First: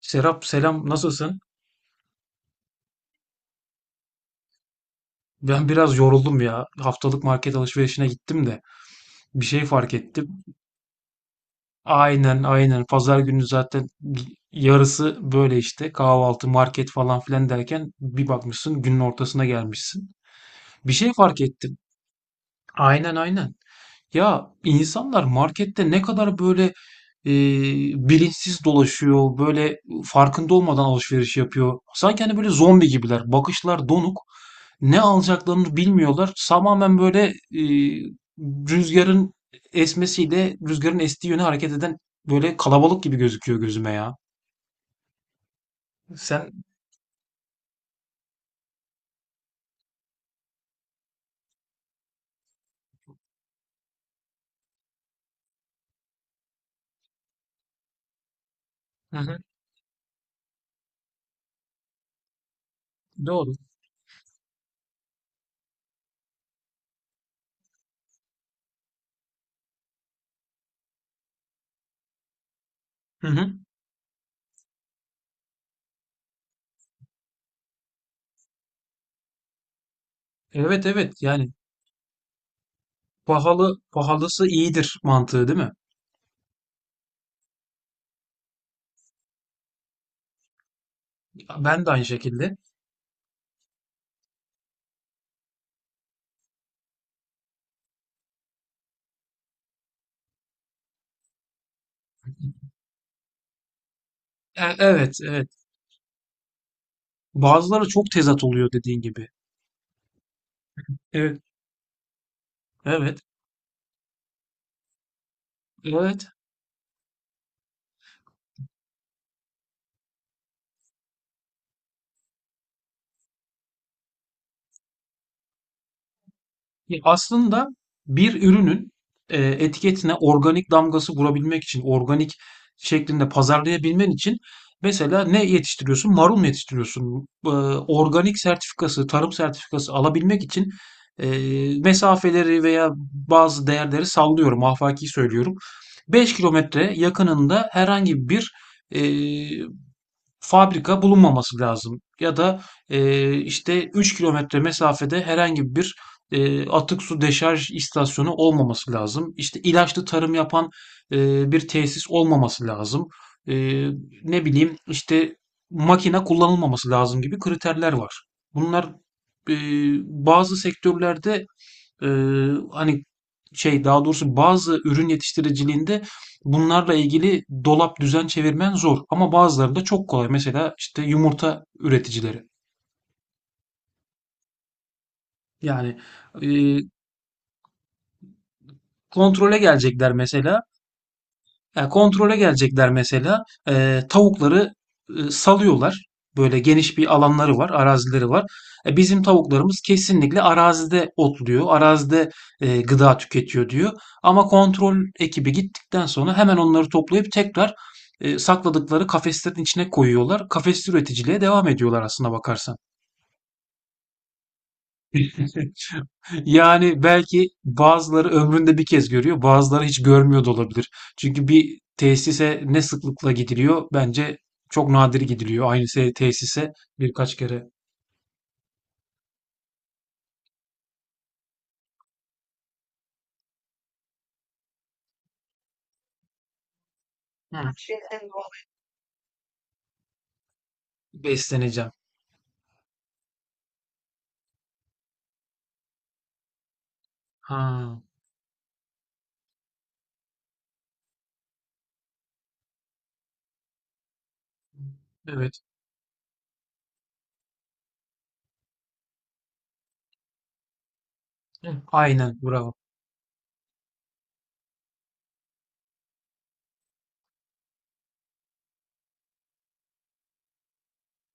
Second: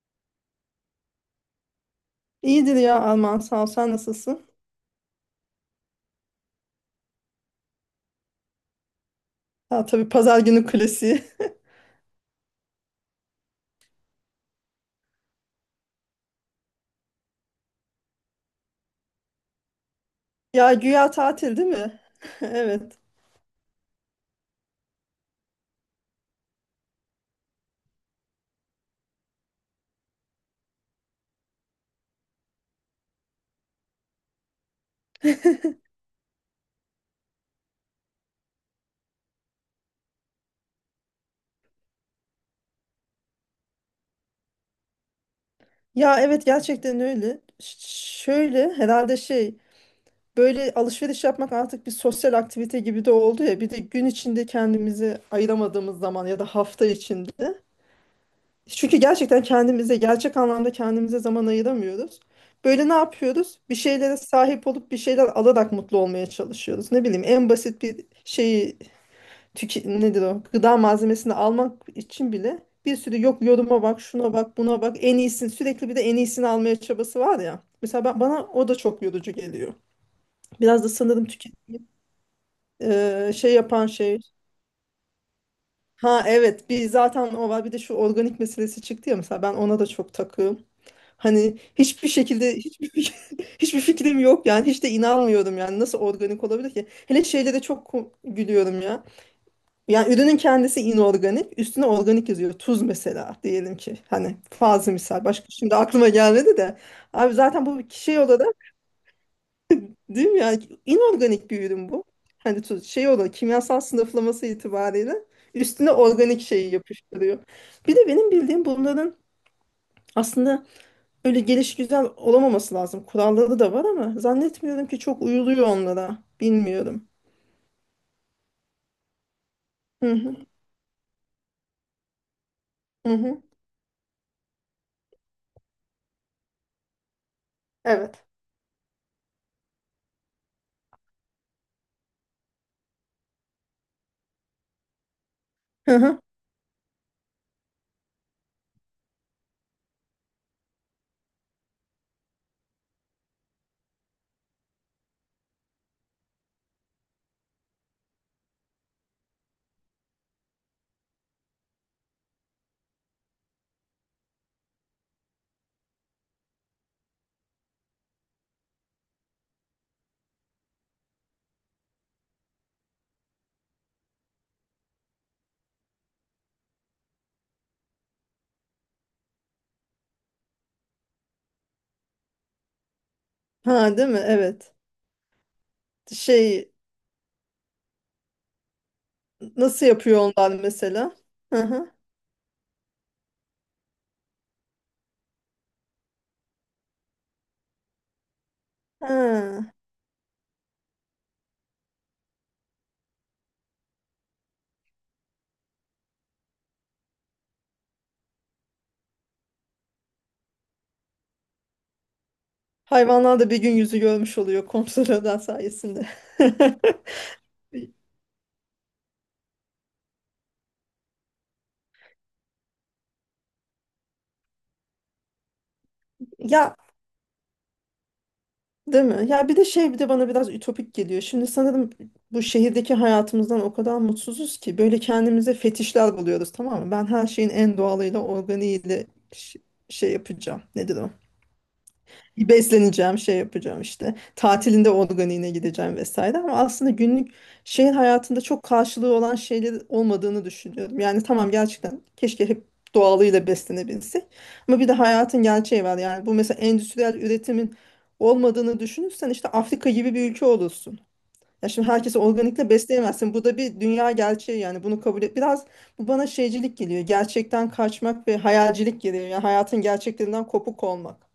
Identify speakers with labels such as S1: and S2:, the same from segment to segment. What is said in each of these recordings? S1: Serap, selam, nasılsın?
S2: İyidir ya Alman sağ ol. Sen nasılsın?
S1: Ben biraz yoruldum ya. Haftalık market alışverişine gittim de bir şey
S2: Ha,
S1: fark
S2: tabii pazar
S1: ettim.
S2: günü klasiği.
S1: Aynen aynen, pazar günü zaten yarısı böyle işte kahvaltı, market falan filan derken bir bakmışsın günün ortasına gelmişsin.
S2: Ya
S1: Bir
S2: güya
S1: şey fark
S2: tatil değil
S1: ettim.
S2: mi? Evet.
S1: Aynen aynen. Ya insanlar markette ne kadar böyle e, bilinçsiz dolaşıyor, böyle farkında olmadan alışveriş yapıyor. Sanki hani böyle zombi gibiler. Bakışlar donuk. Ne alacaklarını bilmiyorlar. Tamamen böyle e, rüzgarın esmesiyle rüzgarın estiği yöne hareket eden böyle kalabalık gibi gözüküyor gözüme ya.
S2: Ya evet
S1: Sen
S2: gerçekten öyle. Şöyle herhalde, böyle alışveriş yapmak artık bir sosyal aktivite gibi de oldu ya. Bir de gün içinde kendimizi ayıramadığımız zaman ya da hafta içinde. Çünkü
S1: Hı hı,
S2: gerçekten kendimize gerçek anlamda kendimize zaman ayıramıyoruz. Böyle ne
S1: doğru.
S2: yapıyoruz? Bir şeylere sahip olup bir şeyler alarak mutlu olmaya çalışıyoruz. Ne bileyim en basit bir şeyi tüke, nedir o? Gıda malzemesini almak için bile bir sürü
S1: Hı
S2: yok
S1: hı.
S2: yoruma bak, şuna bak, buna bak, en iyisini sürekli bir de en iyisini almaya çabası var ya. Mesela ben, bana o da çok yorucu geliyor. Biraz
S1: Evet
S2: da
S1: evet,
S2: sanırım
S1: yani
S2: tüke, şey
S1: pahalı
S2: yapan şey.
S1: pahalısı iyidir mantığı, değil mi?
S2: Ha evet, bir zaten o var, bir de şu organik meselesi çıktı ya, mesela ben ona da çok takığım. Hani
S1: Ben de aynı
S2: hiçbir
S1: şekilde.
S2: şekilde hiçbir fikrim yok yani, hiç de inanmıyorum yani, nasıl organik olabilir ki? Hele şeylere çok gülüyorum ya. Yani ürünün kendisi inorganik, üstüne organik yazıyor. Tuz mesela diyelim ki. Hani fazla
S1: Evet,
S2: misal. Başka
S1: evet.
S2: şimdi aklıma gelmedi de. Abi zaten bu
S1: Bazıları
S2: bir
S1: çok
S2: şey
S1: tezat
S2: olarak
S1: oluyor, dediğin gibi.
S2: değil mi yani,
S1: Evet.
S2: inorganik bir ürün bu. Hani tuz şey
S1: Evet.
S2: olarak kimyasal sınıflaması itibariyle üstüne
S1: Evet.
S2: organik şeyi yapıştırıyor. Bir de benim bildiğim bunların aslında öyle gelişigüzel olamaması lazım. Kuralları da var ama zannetmiyorum ki çok uyuluyor onlara.
S1: Ya
S2: Bilmiyorum.
S1: aslında bir ürünün
S2: Hı
S1: etiketine
S2: hı.
S1: organik damgası vurabilmek için, organik
S2: Hı
S1: şeklinde
S2: hı.
S1: pazarlayabilmen için mesela ne yetiştiriyorsun? Marul mu yetiştiriyorsun?
S2: Evet.
S1: Organik sertifikası, tarım sertifikası alabilmek için e, mesafeleri veya bazı değerleri sallıyorum, afaki söylüyorum.
S2: Hı hı.
S1: 5 kilometre yakınında herhangi bir e, fabrika bulunmaması lazım. Ya da işte 3 kilometre mesafede herhangi bir atık su deşarj istasyonu olmaması lazım. İşte ilaçlı tarım yapan bir tesis olmaması lazım. E, Ne bileyim işte makine kullanılmaması lazım gibi kriterler var. Bunlar e, bazı sektörlerde hani şey, daha doğrusu bazı ürün yetiştiriciliğinde bunlarla ilgili dolap düzen çevirmen zor, ama bazıları da çok kolay. Mesela işte yumurta üreticileri.
S2: Ha değil mi? Evet,
S1: Yani
S2: şey.
S1: eee, kontrole
S2: Nasıl
S1: gelecekler
S2: yapıyor onlar
S1: mesela.
S2: mesela? Hı
S1: Yani
S2: hı.
S1: kontrole gelecekler mesela. Tavukları salıyorlar. Böyle geniş bir alanları var, arazileri var. Bizim
S2: Ha.
S1: tavuklarımız kesinlikle arazide otluyor, arazide gıda tüketiyor, diyor. Ama kontrol ekibi gittikten sonra hemen onları toplayıp tekrar sakladıkları kafeslerin içine koyuyorlar. Kafes üreticiliğe devam ediyorlar aslına bakarsan.
S2: Hayvanlar da bir gün yüzü görmüş oluyor kontrolörler sayesinde.
S1: Yani belki bazıları ömründe bir kez görüyor, bazıları hiç görmüyor da olabilir. Çünkü bir tesise ne sıklıkla gidiliyor? Bence çok nadir gidiliyor, aynı tesise
S2: Ya
S1: birkaç kere.
S2: değil mi? Ya bir de şey, bir de bana biraz ütopik geliyor. Şimdi sanırım bu şehirdeki hayatımızdan o kadar mutsuzuz ki böyle kendimize fetişler buluyoruz, tamam mı? Ben her şeyin
S1: Hı.
S2: en doğalıyla, organiğiyle ş- şey yapacağım. Nedir o?
S1: Besleneceğim.
S2: Besleneceğim, şey yapacağım işte. Tatilinde organiğine gideceğim vesaire, ama aslında günlük şehir
S1: Ha.
S2: hayatında çok karşılığı olan şeyler olmadığını düşünüyorum. Yani tamam, gerçekten keşke hep doğalıyla beslenebilsek. Ama bir de hayatın
S1: Evet.
S2: gerçeği var. Yani bu mesela endüstriyel üretimin olmadığını düşünürsen işte Afrika gibi bir ülke olursun. Ya
S1: Hı.
S2: şimdi herkesi
S1: Aynen,
S2: organikle
S1: bravo.
S2: besleyemezsin. Bu da bir dünya gerçeği yani, bunu kabul et. Biraz bu bana şeycilik geliyor. Gerçekten kaçmak ve hayalcilik geliyor. Yani hayatın gerçeklerinden kopuk olmak.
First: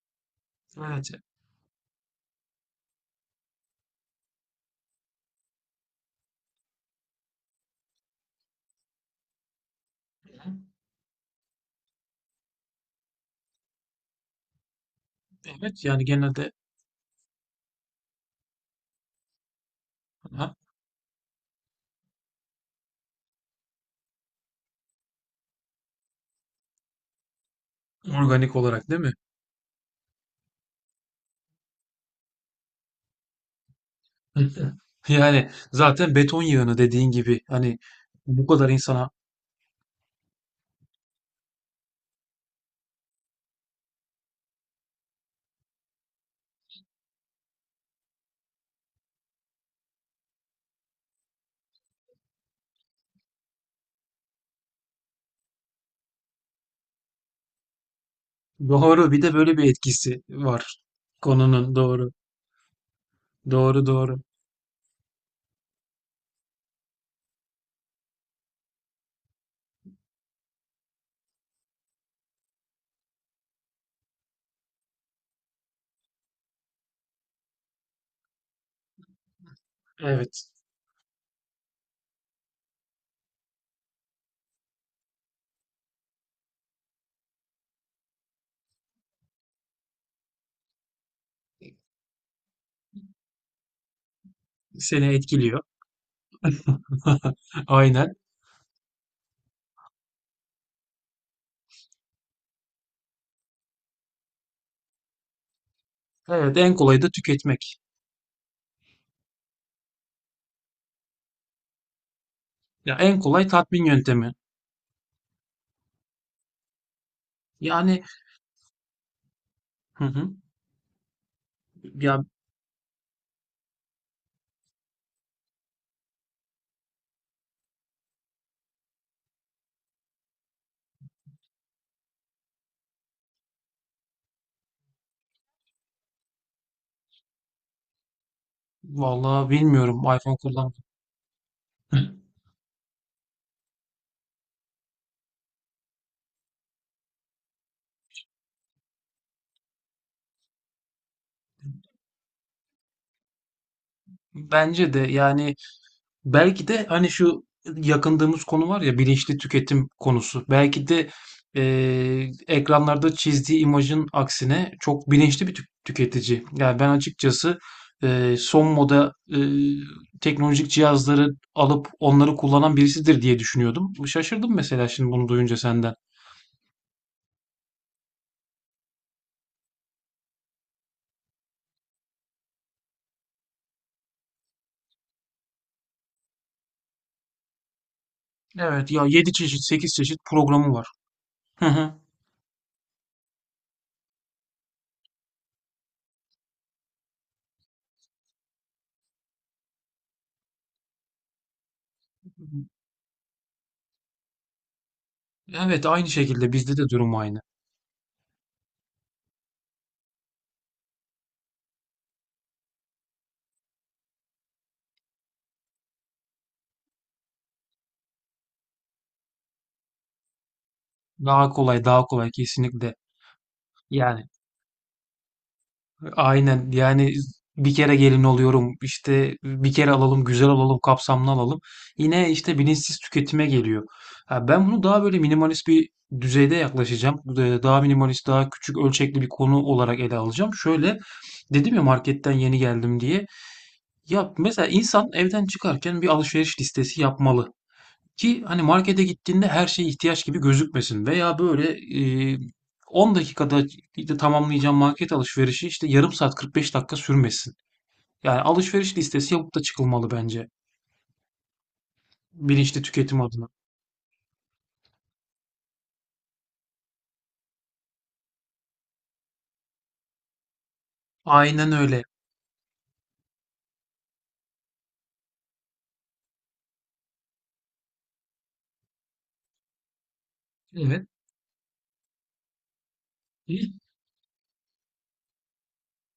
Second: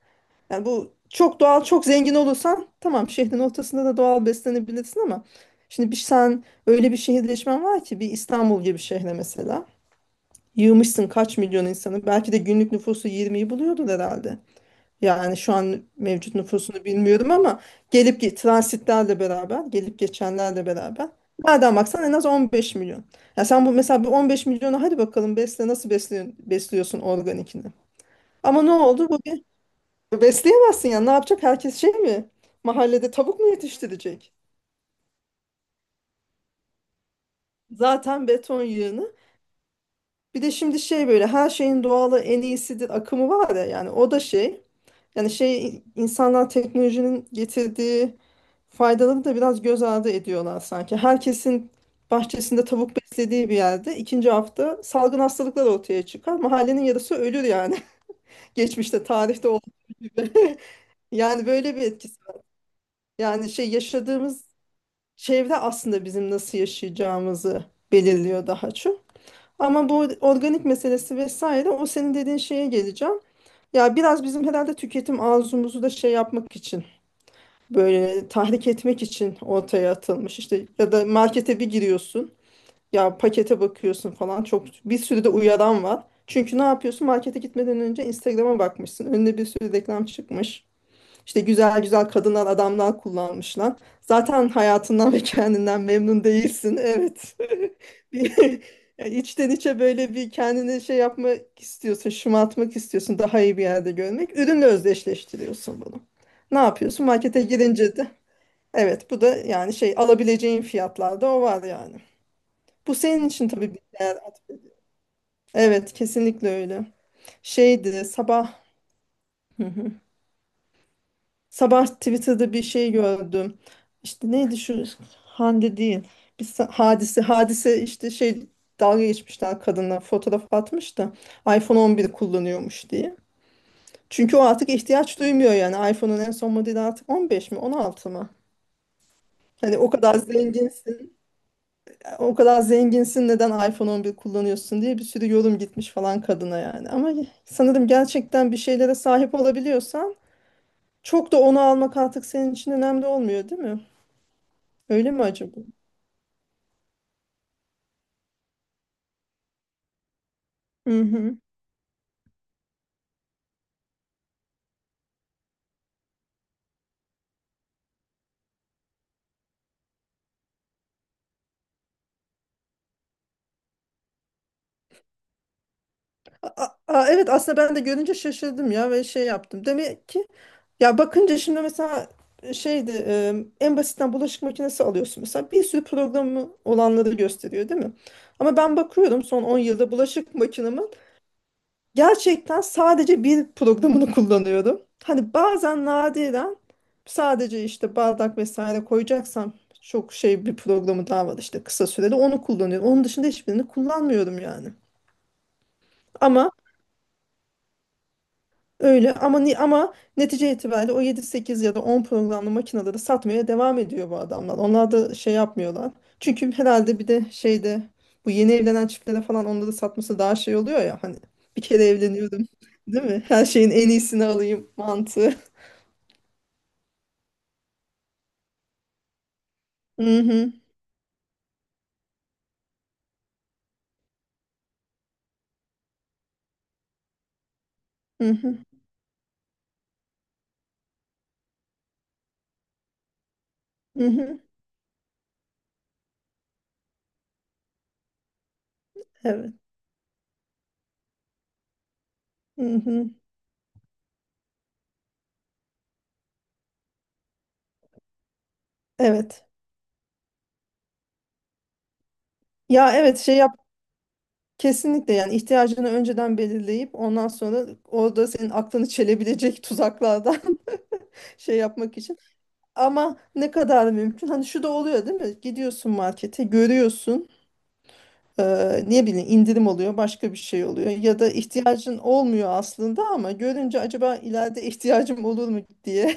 S2: Yani bu
S1: Evet.
S2: çok doğal, çok zengin olursan tamam, şehrin ortasında da doğal beslenebilirsin ama şimdi bir sen öyle bir şehirleşmen var ki, bir İstanbul gibi şehre mesela yığmışsın kaç milyon insanı, belki de günlük nüfusu 20'yi buluyordur herhalde. Yani şu an
S1: Evet yani
S2: mevcut
S1: genelde,
S2: nüfusunu bilmiyorum ama transitlerle beraber, gelip
S1: ha,
S2: geçenlerle beraber nereden baksan en az 15 milyon. Ya sen bu mesela bu 15 milyonu hadi bakalım besle, nasıl besliyorsun, besliyorsun organikini.
S1: organik
S2: Ama ne
S1: olarak değil
S2: oldu?
S1: mi?
S2: Bu, besleyemezsin ya. Ne yapacak? Herkes şey mi? Mahallede tavuk mu yetiştirecek?
S1: Hı hı. Yani zaten beton yığını dediğin gibi, hani
S2: Zaten
S1: bu
S2: beton
S1: kadar insana.
S2: yığını. Bir de şimdi şey, böyle her şeyin doğalı en iyisidir akımı var ya, yani o da şey. Yani şey, insanlar teknolojinin getirdiği faydaları da biraz göz ardı ediyorlar sanki. Herkesin bahçesinde tavuk beslediği bir yerde ikinci hafta salgın hastalıklar ortaya çıkar. Mahallenin yarısı ölür yani. Geçmişte,
S1: Doğru. Bir de
S2: tarihte
S1: böyle bir
S2: olduğu
S1: etkisi
S2: gibi.
S1: var
S2: Yani
S1: konunun.
S2: böyle bir
S1: Doğru.
S2: etkisi var. Yani şey,
S1: Doğru doğru.
S2: yaşadığımız çevre aslında bizim nasıl yaşayacağımızı belirliyor daha çok. Ama bu organik meselesi vesaire, o senin dediğin şeye geleceğim. Ya biraz bizim herhalde tüketim arzumuzu da şey yapmak için, böyle tahrik etmek için ortaya atılmış.
S1: Evet.
S2: İşte ya da markete bir giriyorsun, ya pakete bakıyorsun falan, çok bir sürü de uyaran var. Çünkü ne yapıyorsun, markete gitmeden önce Instagram'a bakmışsın. Önüne bir sürü reklam çıkmış. İşte güzel güzel kadından adamdan kullanmışlar. Zaten
S1: Seni
S2: hayatından ve
S1: etkiliyor.
S2: kendinden memnun değilsin. Evet.
S1: Aynen.
S2: Bir, yani içten içe böyle bir kendini şey yapmak istiyorsun, şımartmak istiyorsun, daha iyi bir yerde görmek. Ürünle özdeşleştiriyorsun bunu.
S1: Evet.
S2: Ne
S1: En kolayı
S2: yapıyorsun?
S1: da
S2: Markete
S1: tüketmek.
S2: girince de evet, bu da yani şey, alabileceğin fiyatlarda o var yani.
S1: Ya
S2: Bu
S1: en
S2: senin
S1: kolay
S2: için tabii bir
S1: tatmin
S2: değer.
S1: yöntemi.
S2: Evet, kesinlikle öyle.
S1: Yani,
S2: Şeydi sabah. Hı hı.
S1: hı hı.
S2: Sabah
S1: Ya
S2: Twitter'da bir şey gördüm. İşte neydi şu, Hande değil. Hadise işte şey, dalga geçmişler kadına, fotoğraf atmış da iPhone 11 kullanıyormuş diye. Çünkü o artık ihtiyaç duymuyor yani. iPhone'un en son modeli artık 15 mi, 16 mı?
S1: vallahi
S2: Hani o
S1: bilmiyorum
S2: kadar
S1: iPhone kullanmak.
S2: zenginsin, o kadar zenginsin, neden iPhone 11 kullanıyorsun diye bir sürü yorum gitmiş falan kadına yani. Ama sanırım gerçekten bir şeylere sahip olabiliyorsan çok da onu almak artık senin için önemli olmuyor, değil mi?
S1: Bence de,
S2: Öyle mi
S1: yani
S2: acaba?
S1: belki de hani şu yakındığımız konu var ya, bilinçli tüketim konusu. Belki
S2: Hı
S1: de
S2: hı.
S1: ekranlarda çizdiği imajın aksine çok bilinçli bir tüketici. Yani ben açıkçası son moda teknolojik cihazları alıp onları kullanan birisidir diye düşünüyordum. Şaşırdım mesela şimdi bunu duyunca senden.
S2: Evet, aslında ben de görünce şaşırdım ya, ve şey yaptım. Demek ki, ya bakınca şimdi mesela şeydi, en basitten bulaşık makinesi alıyorsun mesela, bir sürü programı olanları gösteriyor değil mi? Ama ben
S1: Evet ya,
S2: bakıyorum
S1: 7
S2: son 10
S1: çeşit
S2: yılda
S1: 8 çeşit
S2: bulaşık
S1: programı var.
S2: makinemin
S1: Hı hı.
S2: gerçekten sadece bir programını kullanıyorum. Hani bazen nadiren sadece işte bardak vesaire koyacaksam, çok şey, bir programı daha var işte kısa süreli, onu kullanıyorum. Onun dışında hiçbirini kullanmıyorum yani.
S1: Evet, aynı
S2: Ama
S1: şekilde bizde de durum aynı.
S2: öyle, ama ama netice itibariyle o yedi sekiz ya da 10 programlı makineleri satmaya devam ediyor bu adamlar. Onlar da şey yapmıyorlar. Çünkü herhalde bir de şeyde, bu yeni evlenen çiftlere falan onları satması daha şey oluyor ya, hani
S1: Daha
S2: bir kere
S1: kolay, daha kolay,
S2: evleniyorum
S1: kesinlikle.
S2: değil mi? Her şeyin en iyisini
S1: Yani
S2: alayım mantığı.
S1: aynen, yani bir kere gelin oluyorum, işte bir kere
S2: Hı
S1: alalım, güzel
S2: hı,
S1: alalım, kapsamlı alalım. Yine işte bilinçsiz tüketime geliyor. Ha, ben bunu daha böyle minimalist bir düzeyde yaklaşacağım. Daha minimalist,
S2: hı
S1: daha
S2: hı,
S1: küçük ölçekli bir konu olarak ele alacağım. Şöyle dedim ya, marketten yeni geldim diye.
S2: hı
S1: Ya
S2: hı.
S1: mesela insan evden çıkarken bir alışveriş listesi yapmalı. Ki hani markete gittiğinde
S2: Evet.
S1: her şey ihtiyaç gibi gözükmesin veya böyle,
S2: Hı hı.
S1: 10 dakikada işte tamamlayacağım market alışverişi işte yarım saat, 45 dakika sürmesin. Yani alışveriş listesi
S2: Evet.
S1: yapıp da çıkılmalı bence, bilinçli
S2: Ya evet,
S1: tüketim
S2: şey
S1: adına.
S2: yap, kesinlikle yani ihtiyacını önceden belirleyip ondan sonra orada senin aklını çelebilecek tuzaklardan şey
S1: Aynen
S2: yapmak
S1: öyle.
S2: için. Ama ne kadar mümkün? Hani şu da oluyor değil mi? Gidiyorsun markete, görüyorsun, ne bileyim indirim oluyor, başka bir şey oluyor.
S1: Evet.
S2: Ya da ihtiyacın olmuyor aslında ama görünce acaba ileride ihtiyacım olur mu diye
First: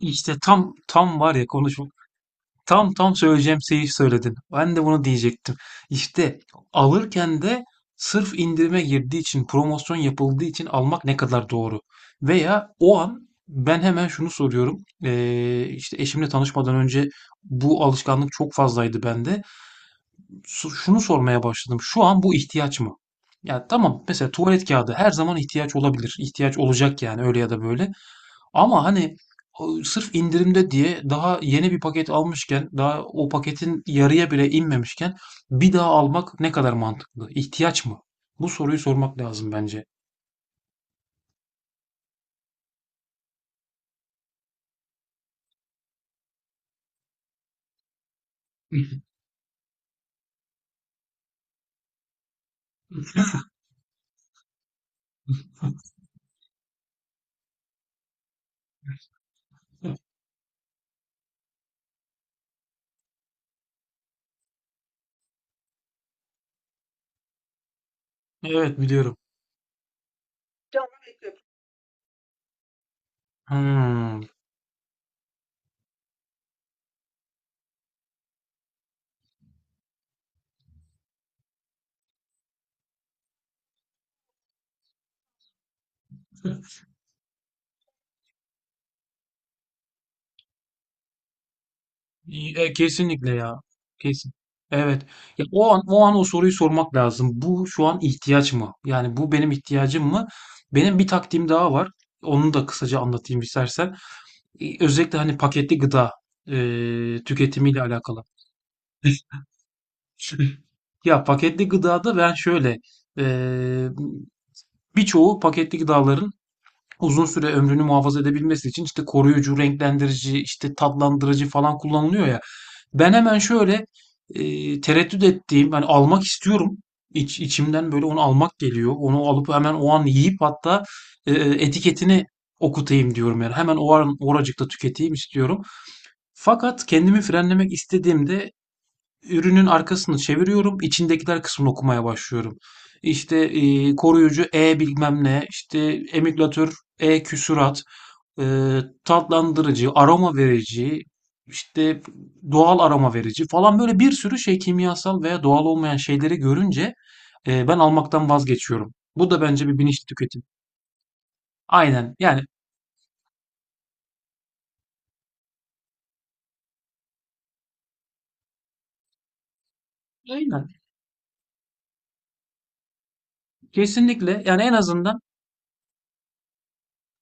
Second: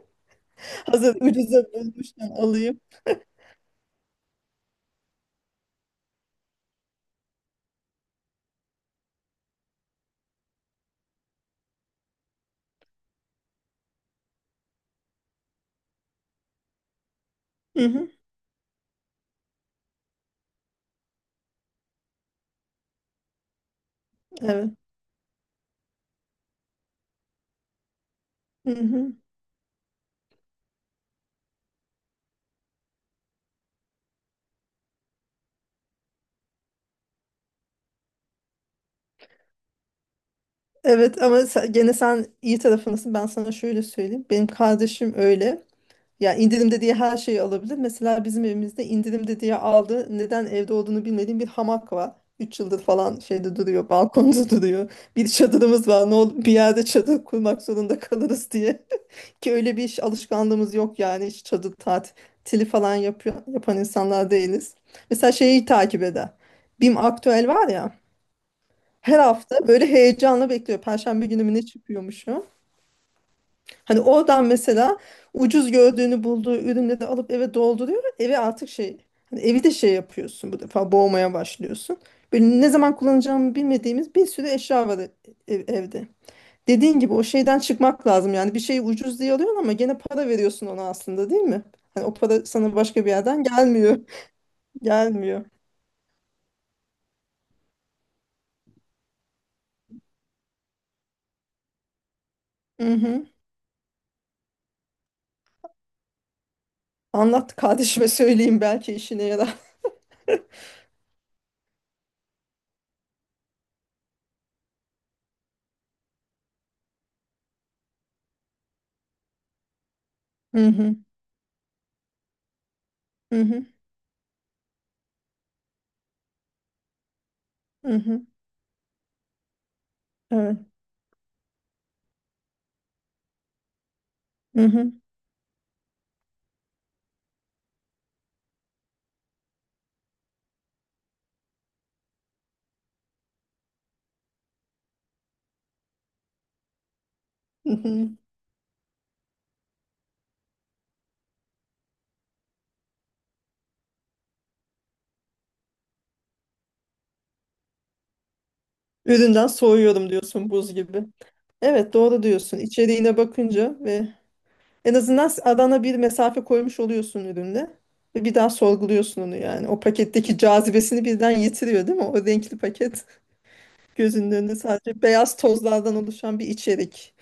S1: İşte tam
S2: hazır
S1: tam var ya,
S2: ucuza bulmuşken alayım.
S1: tam tam söyleyeceğim şeyi söyledin. Ben de bunu diyecektim. İşte alırken de sırf indirime girdiği için, promosyon yapıldığı için almak ne kadar doğru? Veya o an ben hemen şunu soruyorum. İşte eşimle tanışmadan önce bu
S2: Hı hı,
S1: alışkanlık çok fazlaydı bende. Şunu sormaya başladım. Şu an bu ihtiyaç mı? Ya tamam, mesela tuvalet
S2: evet.
S1: kağıdı her zaman ihtiyaç olabilir. İhtiyaç olacak yani, öyle ya da böyle.
S2: Hı
S1: Ama
S2: hı.
S1: hani o sırf indirimde diye daha yeni bir paket almışken, daha o paketin yarıya bile inmemişken bir daha almak ne kadar mantıklı? İhtiyaç mı? Bu soruyu sormak lazım bence.
S2: Evet ama gene sen iyi tarafındasın. Ben sana şöyle söyleyeyim. Benim kardeşim öyle. Ya indirimde diye her şeyi alabilir. Mesela bizim evimizde indirimde diye aldı. Neden evde olduğunu bilmediğim bir hamak var. 3 yıldır falan şeyde duruyor, balkonda duruyor. Bir çadırımız var. Ne olur bir yerde çadır kurmak zorunda kalırız diye. Ki öyle bir iş alışkanlığımız yok yani. Hiç çadır tatili falan yapıyor, yapan insanlar değiliz. Mesela şeyi takip eder. BİM Aktüel var ya.
S1: Evet biliyorum.
S2: Her hafta böyle heyecanla bekliyor. Perşembe günü mü ne çıkıyormuşu? Hani
S1: Hmm.
S2: oradan mesela ucuz gördüğünü bulduğu ürünleri alıp eve dolduruyor. Eve artık şey, hani evi de şey yapıyorsun bu defa, boğmaya başlıyorsun. Böyle ne zaman kullanacağımı bilmediğimiz bir sürü eşya var evde. Dediğin gibi o şeyden çıkmak lazım. Yani bir şeyi ucuz diye alıyorsun ama gene para veriyorsun ona aslında, değil mi? Hani o para
S1: İyi,
S2: sana başka bir
S1: kesinlikle
S2: yerden
S1: ya.
S2: gelmiyor.
S1: Kesin. Evet. Ya
S2: Gelmiyor.
S1: o an, o an o soruyu sormak lazım. Bu şu an ihtiyaç mı? Yani bu benim ihtiyacım mı? Benim bir taktiğim daha var. Onu da
S2: Hı
S1: kısaca
S2: hı.
S1: anlatayım istersen. Özellikle hani paketli gıda e,
S2: Anlat
S1: tüketimiyle
S2: kardeşime
S1: alakalı.
S2: söyleyeyim belki işine yarar.
S1: Ya paketli gıdada ben şöyle e, birçoğu paketli gıdaların uzun süre ömrünü muhafaza edebilmesi için işte koruyucu, renklendirici,
S2: Hı
S1: işte
S2: hı.
S1: tatlandırıcı falan kullanılıyor ya. Ben hemen
S2: Hı hı.
S1: şöyle tereddüt ettiğim, hani almak istiyorum. İç, içimden
S2: Hı
S1: böyle onu
S2: hı.
S1: almak geliyor. Onu alıp hemen o an yiyip,
S2: Evet.
S1: hatta etiketini okutayım diyorum yani. Hemen o an
S2: Hı
S1: oracıkta
S2: hı.
S1: tüketeyim istiyorum. Fakat kendimi frenlemek istediğimde ürünün arkasını çeviriyorum, içindekiler kısmını okumaya başlıyorum. İşte, koruyucu E bilmem ne, işte emülgatör E
S2: Hı
S1: küsurat,
S2: hı.
S1: tatlandırıcı, aroma verici, işte doğal aroma verici falan, böyle bir sürü şey, kimyasal veya doğal olmayan şeyleri görünce, ben almaktan vazgeçiyorum. Bu da
S2: Üründen
S1: bence bir bilinçli
S2: soğuyorum
S1: tüketim.
S2: diyorsun, buz gibi. Evet,
S1: Aynen,
S2: doğru
S1: yani
S2: diyorsun. İçeriğine bakınca ve en azından arana bir mesafe koymuş oluyorsun ürünle. Ve bir daha sorguluyorsun onu yani. O paketteki
S1: aynen.
S2: cazibesini birden yitiriyor değil mi? O renkli paket gözünün
S1: Kesinlikle.
S2: önünde
S1: Yani en
S2: sadece
S1: azından.
S2: beyaz tozlardan oluşan bir içerik.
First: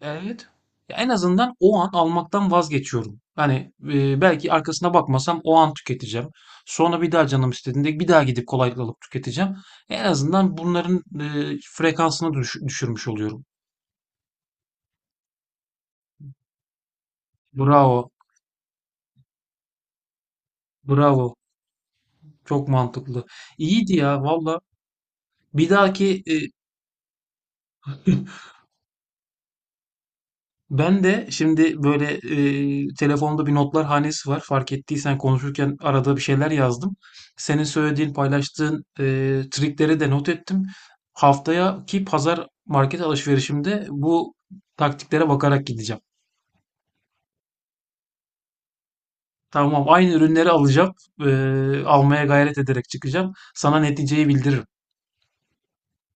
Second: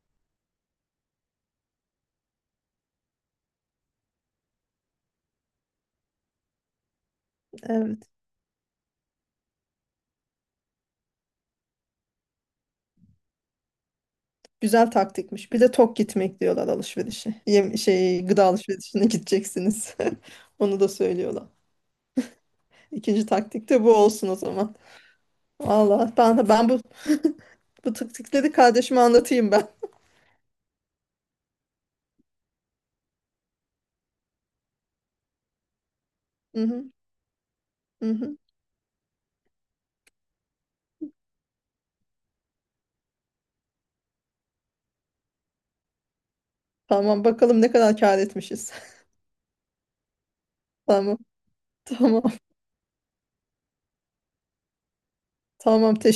S1: Evet. Ya en azından o an almaktan vazgeçiyorum. Hani belki arkasına bakmasam o an tüketeceğim. Sonra bir daha canım istediğinde bir
S2: Evet.
S1: daha gidip kolaylıkla alıp tüketeceğim. En azından bunların frekansını düşürmüş oluyorum.
S2: Güzel taktikmiş. Bir de tok gitmek diyorlar alışverişe. Yem
S1: Bravo.
S2: şey, gıda alışverişine gideceksiniz. Onu da
S1: Bravo.
S2: söylüyorlar.
S1: Çok mantıklı.
S2: İkinci taktik de bu
S1: İyiydi ya
S2: olsun o
S1: valla.
S2: zaman.
S1: Bir
S2: Allah,
S1: dahaki.
S2: ben de ben bu bu tık tıkları kardeşime anlatayım ben.
S1: Ben de şimdi böyle telefonda bir notlar hanesi var. Fark ettiysen konuşurken arada bir şeyler
S2: Hı hı,
S1: yazdım. Senin
S2: hı
S1: söylediğin,
S2: hı.
S1: paylaştığın trikleri de not ettim. Haftayaki pazar market alışverişimde bu taktiklere bakarak gideceğim.
S2: Tamam bakalım ne kadar kâr etmişiz.
S1: Tamam, aynı ürünleri alacağım.
S2: Tamam.
S1: E,
S2: Tamam.
S1: Almaya gayret ederek çıkacağım. Sana neticeyi bildiririm.
S2: Tamam.